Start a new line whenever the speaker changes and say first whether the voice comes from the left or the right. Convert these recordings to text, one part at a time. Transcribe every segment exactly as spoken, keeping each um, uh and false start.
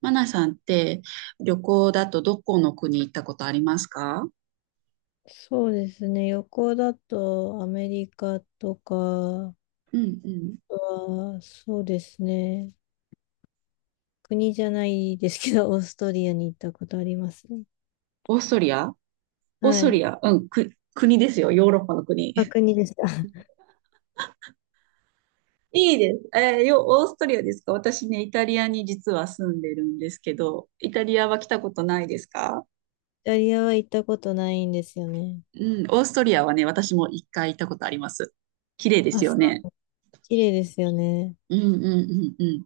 right: マナさんって旅行だとどこの国行ったことありますか？
left: そうですね。旅行だとアメリカとかは、
right: うんうん。
left: そうですね。国じゃないですけど、オーストリアに行ったことありますね。
right: オーストリア。オー
left: は
right: スト
left: い。
right: リア、うん、く、国ですよ。ヨーロッパの国。
left: あ、国でした。
right: いいです。えー、よ、オーストリアですか？私ね、イタリアに実は住んでるんですけど、イタリアは来たことないですか？
left: イタリアは行ったことないんですよね。
right: うん、オーストリアはね、私も一回行ったことあります。綺麗で
left: あ、
right: すよ
left: そ
right: ね。
left: う、綺麗ですよね。
right: うんうんうんうん。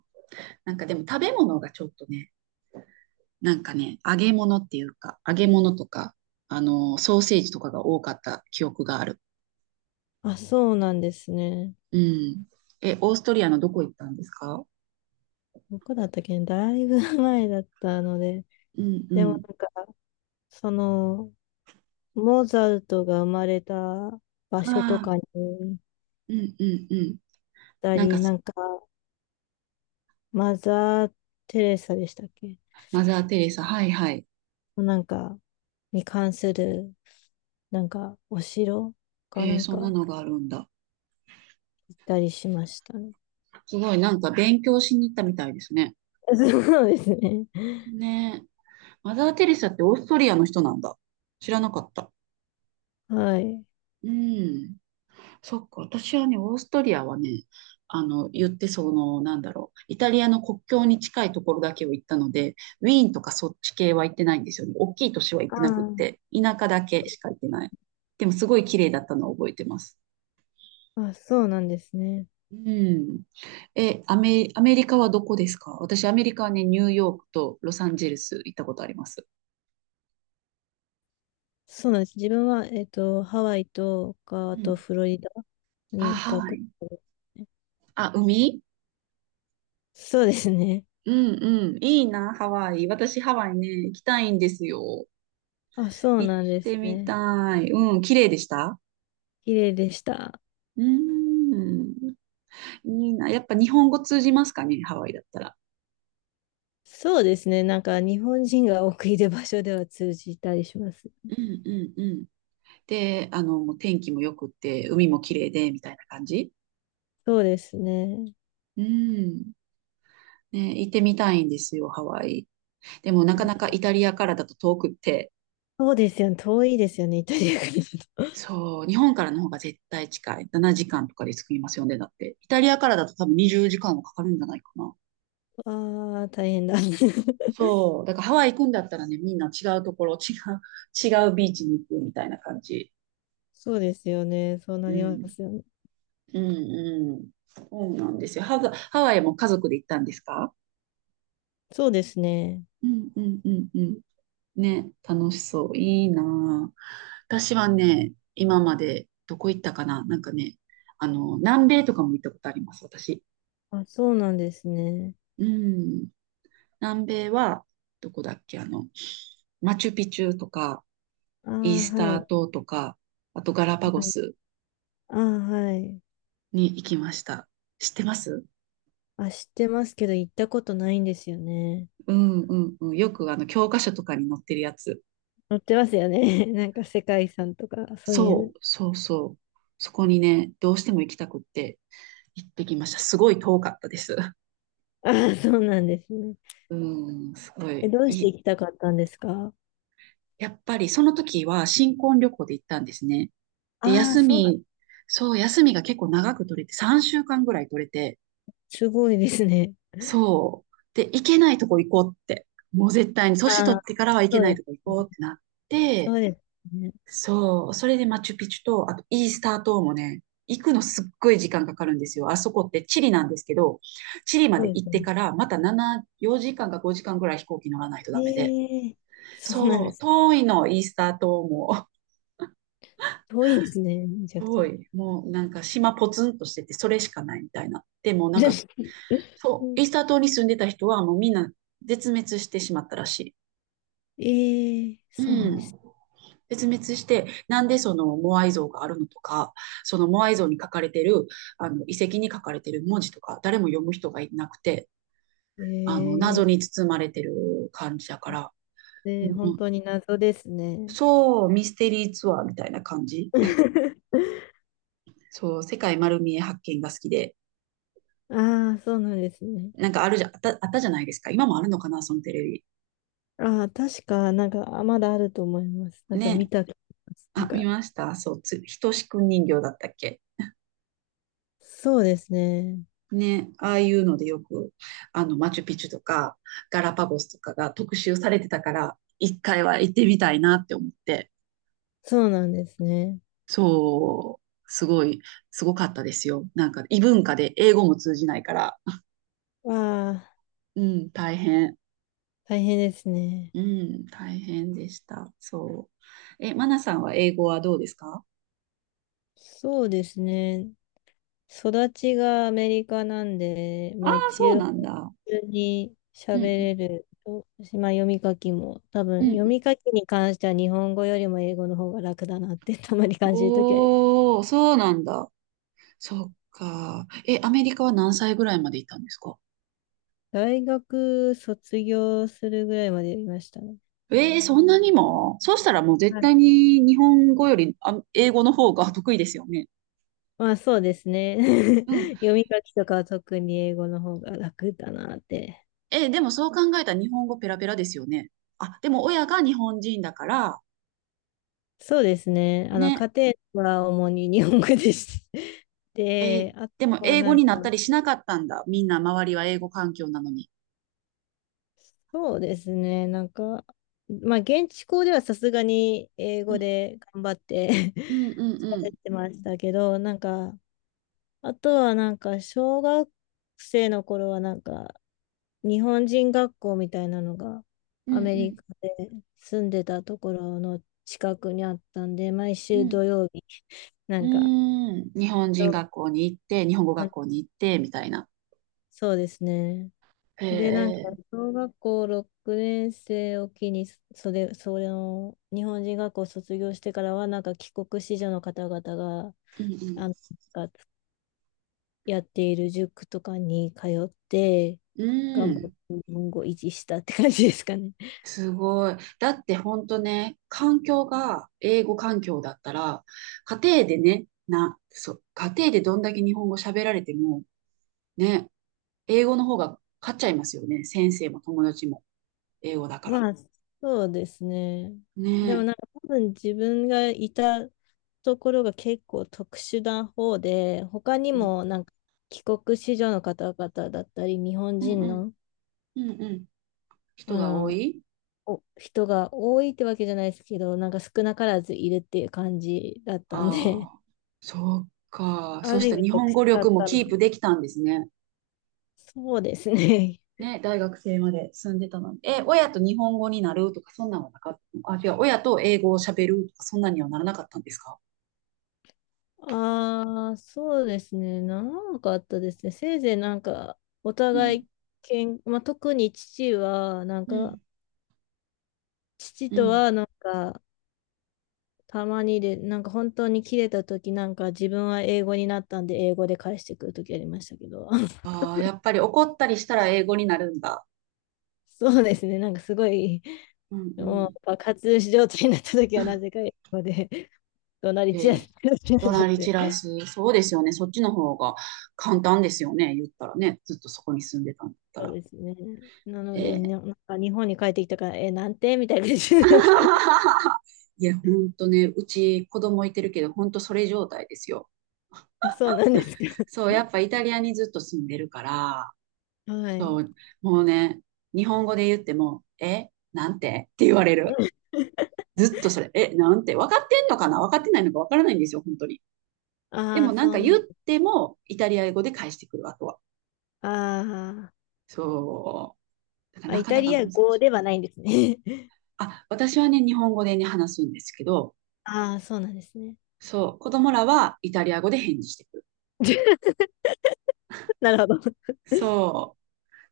right: なんかでも食べ物がちょっとね、なんかね、揚げ物っていうか、揚げ物とか、あの、ソーセージとかが多かった記憶がある。
left: あ、そうなんですね。
right: うん。え、オーストリアのどこ行ったんですか？
left: どこだったっけね、だいぶ 前だったので。
right: うんう
left: でも
right: ん。
left: なんか、その、モーツァルトが生まれた場所と
right: ああ、
left: かに行っ
right: うんうんうん。
left: た
right: なん
left: り、
right: か
left: な
right: す、
left: んか、マザー・テレサでしたっけ？
right: マザー・テレサ、はいはい。
left: なんか、に関する、なんか、お城か
right: え
left: な
right: ー
left: ん
right: そん
left: か
right: なのがあるんだ。
left: 行ったりしましたね。
right: すごい、なんか勉強しに行ったみたいですね。
left: そうですね。
right: ねえ。マザー・テレサってオーストリアの人なんだ。知らなかった。
left: はい。
right: うん。そっか、私はね、オーストリアはね、あの、言ってその、なんだろう、イタリアの国境に近いところだけを行ったので、ウィーンとかそっち系は行ってないんですよね。大きい都市は行ってなくって、
left: あ
right: 田舎だけしか行ってない。でも、すごい綺麗だったのを覚えてます。
left: あ、あ、そうなんですね。
right: うん。え、アメ、アメリカはどこですか？私、アメリカはね、ニューヨークとロサンゼルス行ったことあります。
left: そうなんです。自分は、えっと、ハワイとか、
right: う
left: あと
right: ん。
left: フロリダ
right: あ、
left: に行っ
right: ハ
left: た
right: ワ
left: こ
right: イ。
left: とですね。
right: あ、海。
left: そうですね。
right: うんうん。いいな、ハワイ。私、ハワイね、行きたいんですよ。
left: あ、そう
right: 行っ
left: なんです
right: てみ
left: ね。
right: たい。うん、綺麗でした。
left: 綺麗でした。
right: うーん、いいな。やっぱ日本語通じますかね、ハワイだったら。
left: そうですね。なんか日本人が多くいる場所では通じたりします。
right: うんうんうん。で、あの、もう天気も良くって、海も綺麗で、みたいな感じ。
left: そうですね。
right: うん。ね、行ってみたいんですよ、ハワイ。でもなかなか
left: あ、
right: イタリアからだと遠くって、
left: そうですよね。遠いですよね。イタリアからだと。
right: そう、日本からの方が絶対近い。しちじかんとかで着きますよね、だって。イタリアからだと多分にじゅうじかんはかかるんじゃないかな。
left: ああ、大変だ。
right: そう、だからハワイ行くんだったらね、みんな違うところ、違う、違うビーチに行くみたいな感じ。
left: そうですよね。そうな
right: う
left: りま
right: ん、
left: すよね。
right: うん、うん。そうなんですよ。ハワイ、ハワイも家族で行ったんですか？
left: そうですね。
right: うん、うん、うん、うん。ね、楽しそう。いいなあ。私はね、今までどこ行ったかな。なんかね、あの、南米とかも行ったことあります、私。
left: あ、そうなんですね。
right: うん。南米は、どこだっけ。あの、マチュピチュとか、
left: ああ、
right: イース
left: は
right: ター
left: い。
right: 島とか、あとガラパゴ
left: はい。
right: ス
left: ああ、はい。
right: に行きました。知ってます？
left: あ、知ってますけど、行ったことないんですよね。
right: うんうんうん。よくあの教科書とかに載ってるやつ。
left: 載ってますよね。なんか世界遺産とか、そうい
right: そ
left: う。
right: うそうそう。そこにね、どうしても行きたくって。行ってきました。すごい遠かったです。
left: ああ、そうなんですね。
right: うん、すご
left: え、
right: い。
left: どうして
right: い、
left: 行きたかったんですか？
right: やっぱりその時は新婚旅行で行ったんですね。で、
left: ああ、
right: 休
left: そうなん、
right: み、そう、休みが結構長く取れて、さんしゅうかんぐらい取れて、
left: すごいですね。
right: そう。で、行けないとこ行こうって。もう絶対に、年
left: あ
right: 取っ
left: あ、
right: てからは行け
left: そう
right: ない
left: で
right: とこ
left: す。
right: 行こうってなっ
left: そ
right: て、
left: うですね。
right: そう。それでマチュピチュと、あとイースター島もね、行くのすっごい時間かかるんですよ。あそこってチリなんですけど、チリま
left: そう
right: で
left: で
right: 行っ
left: す
right: て
left: ね。
right: からまたなな、よじかんかごじかんぐらい飛行機乗らないとダメで。
left: ええ、そうなん
right: そ
left: で
right: う、
left: す。
right: 遠いの、イースター島も。
left: 遠いですね、め ちゃくち
right: 遠
left: ゃ。
right: い。もうなんか島ポツンとしてて、それしかないみたいな。でもなんか、
left: う
right: そ
left: ん、
right: う、イースター島に住んでた人はもうみんな絶滅してしまったらし
left: ええ、
right: い。
left: そうなん
right: う
left: です。
right: ん。絶滅して、なんでそのモアイ像があるのとか、そのモアイ像に書かれてる、あの、遺跡に書かれてる文字とか、誰も読む人がいなくて、あの、
left: え
right: 謎に
left: え、
right: 包まれてる感じだから、う
left: で、本
right: ん、
left: 当に謎ですね。
right: そう、ミステリーツアーみたいな感じ。そう、世界丸見え発見が好きで、
left: ああ、そうなんですね。
right: なんかあるじゃ、あった、あったじゃないですか。今もあるのかな、そのテレビ。
left: ああ、確か、なんか、あ、まだあると思います。なんか見
right: ね。
left: た気がします。なん
right: あ、見
left: か、
right: ました。そう、つ、ひとしくん人形だったっけ？
left: そうですね。
right: ね、ああいうのでよく、あの、マチュピチュとか、ガラパゴスとかが特集されてたから、一回は行ってみたいなって思って、
left: そうなんですね。
right: そう、すごい、すごかったですよ。なんか、異文化で英語も通じないから、
left: わあ、
right: うん、大変、
left: 大変ですね。
right: うん、大変でした。そう。え、マナさんは英語はどうですか？
left: そうですね。育ちがアメリカなんで、
right: あ
left: まあ
right: あ、そう
left: 一応普
right: なんだ。
left: 通に
right: う
left: 喋
right: ん、
left: れると、まあ読み書きも、多
right: う
left: 分
right: ん、う
left: 読
right: んうん。
left: み書きに関しては日本語よりも英語の方が楽だなって たまに感じるときあります。
right: おー、そうなんだ。そっか。え、アメリカは何歳ぐらいまでいたんですか？
left: 大学卒業するぐらいまで読みましたね。
right: ええ、そんなにも。そうしたらもう絶
left: はい。
right: 対に日本語よりあ英語の方が得意ですよね。
left: まあそうですね。
right: うん。
left: 読み書きとかは特に英語の方が楽だなって。
right: え、でもそう考えたら日本語ペラペラですよね。あ、でも親が日本人だから、
left: そうですね。あの、家
right: ね。
left: 庭は主に日本語でして、
right: えー
left: で、あと
right: でも
left: は
right: 英語
left: なん
right: に
left: か、
right: なったりしなかったんだ。みんな周りは英語環境なのに。
left: そうですね。なんか、まあ、現地校ではさすがに英
right: う
left: 語
right: ん、
left: で頑張って
right: うん、うん、う
left: 喋
right: ん、
left: ってましたけど、なんか、あとはなんか、小学生の頃はなんか、日本人学校みたいなのが
right: う
left: アメリ
right: ん、
left: カで住んでたところの近くにあったんで、毎
right: う
left: 週
right: ん、うん。
left: 土曜日、な
right: うー
left: んか、
right: ん。日本人学校に行って、日本語学校に行って、みたいな。
left: そうですね。
right: へ
left: で、なんか、
right: え。
left: 小学校ろくねん生を機に、それ、それの、日本人学校を卒業してからは、なんか帰国子女の方々が、
right: うん、
left: あの、がやっている塾とかに通って、
right: うん。う
left: 頑張
right: ー
left: っ
right: ん。
left: て日本語を維持したって感じですかね。
right: すごい。だって本当ね、環境が英語環境だったら、家庭でね、な、そう、家庭でどんだけ日本語喋られても、ね、英語の方が勝っちゃいますよね。先生も友達も英語だから。
left: まあ、そうですね。でも
right: ね
left: なんか多分自分がいたところが結構特殊な方で、他に
right: え。うん
left: もなんか帰国子女の方々だったり、日本
right: うん
left: 人
right: うん
left: の、
right: うんうん。人
left: あ
right: が多
left: の、
right: い。
left: お人が多いってわけじゃないですけど、なんか少なからずいるっていう感じだったんで、
right: あ あー、そっか。そ
left: あ
right: うし
left: る意
right: たら
left: 味
right: 日本
left: 特殊
right: 語
left: だっ
right: 力も
left: た
right: キ
left: の
right: ー
left: か。
right: プできたんですね。
left: そうですね。
right: ね、大学生まで住んでたのに、え、親と日本語になるとか、そんなのはなかった。あ、違う、親と英語を喋るとか、そんなにはならなかったんですか？
left: ああ、そうですね。長かあったですね。せいぜいなんか、お
right: うん、
left: 互いけん、まあ、特に父は、なん
right: う
left: か、
right: ん、
left: 父
right: う
left: と
right: ん。
left: はなんか、たまにで、なんか本当に切れた時なんか自分は英語になったんで英語で返してくる時ありましたけど、
right: ああ、やっぱり怒ったりしたら英語になるんだ。
left: そうですね。なんかすごい
right: うんう
left: も
right: ん。
left: う爆発状態になった時はなぜか 英語で 怒鳴り
right: え
left: 散ら
right: え、
left: しっ
right: 怒
left: ちゃ
right: 鳴
left: っ
right: り散
left: て。
right: らす。そうですよね。そっちの方が簡単ですよね。言ったらね。ずっとそこに住んでたんだった
left: そう
right: ら。
left: ですね。なの
right: え
left: で、
right: え。
left: ね、なんか日本に帰ってきたから、え、なんてみたいな感じになって。
right: いや、ほんとね、うち子供いてるけど、ほんとそれ状態ですよ。
left: あ、そうなんですか？
right: そう、やっぱイタリアにずっと住んでるから、
left: はい。
right: そう、もうね、日本語で言っても、え、なんてって言われる。ずっとそれ、え、なんて、分かってんのかな、分かってないのか分からないんですよ、本当に。で
left: あ
right: も
left: あ、
right: なん
left: そ
right: か
left: うな
right: 言
left: ん
right: っ
left: です。
right: ても、イタリア語で返してくる、あとは。
left: あー、
right: そう。だか
left: あ、
right: らな
left: イ
right: か
left: タ
right: なか
left: リア
right: 難し
left: 語
right: い。
left: ではないんですね。
right: あ、私はね、日本語でね、話すんですけど、
left: ああ、そうなんですね。
right: そう、子供らはイタリア語で返事してくる。
left: なるほど。
right: そう。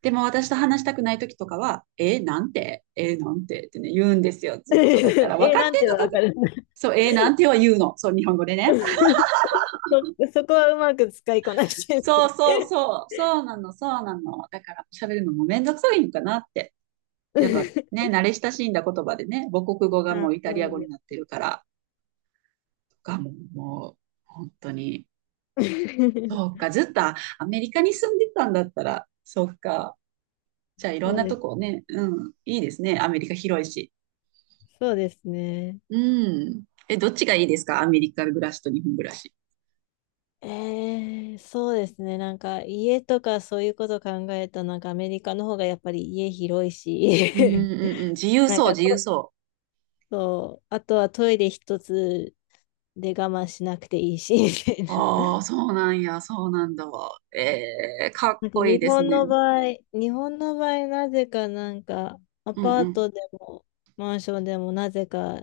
right: でも私と話したくない時とかは、え、なんて、え、なんてってね、言うんですよ、ずっと。だから、分
left: え、
right: か
left: な
right: っ
left: ん
right: てん
left: て
right: の
left: は
right: か、
left: わかる。
right: そう、え、なんては言うの。そう、日本語で ね。
left: そ、そこはうまく使いこなして
right: そうそう
left: る。
right: そう、そうなの、そうなの。だから喋るのもめんどくさいのかなって。やっぱね、慣れ親しんだ言葉でね、母国語がも
left: あ、
right: うイタリア
left: そう
right: 語
left: で
right: になっ
left: す。
right: てるから、がもう、もう本当に、そう か、ずっとアメリカに住んでたんだったら、そっか。じゃあいろ
left: そ
right: ん
left: う
right: な
left: で
right: と
left: す。
right: こね、うん、いいですね。アメリカ広いし。
left: そうですね。
right: うん。え、どっちがいいですか？アメリカ暮らしと日本暮らし。
left: えー、そうですね。なんか家とかそういうこと考えたらなんかアメリカの方がやっぱり家広い
right: うん
left: し、
right: うんうん。自 由
left: なん
right: そう、
left: か
right: 自由
left: と、
right: そ
left: そう、あとはトイレ一つで我慢しなくていいし、みたい
right: う。
left: な。
right: ああ、そうなんや、そうなんだわ。えー、かっ
left: なんか
right: こいい
left: 日
right: です
left: 本の
right: ね。
left: 場合、日本の場合なぜかなんかア
right: うん
left: パ
right: う
left: ー
right: ん。
left: トでもマンションでもなぜか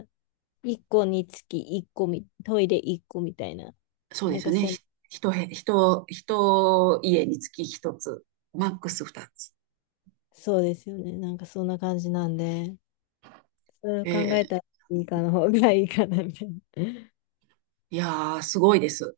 left: いっこにつきいっこみ、トイレいっこみたいな、
right: そうで
left: なん
right: す
left: か
right: よね。
left: せん、
right: ひ一部、一、一家につき一つ、マックス二つ。
left: そうですよね。なんかそんな感じなんで。それを
right: え
left: 考えた
right: ー、
left: らいいかの方がいいかなみたいな。
right: いやー、すごいです。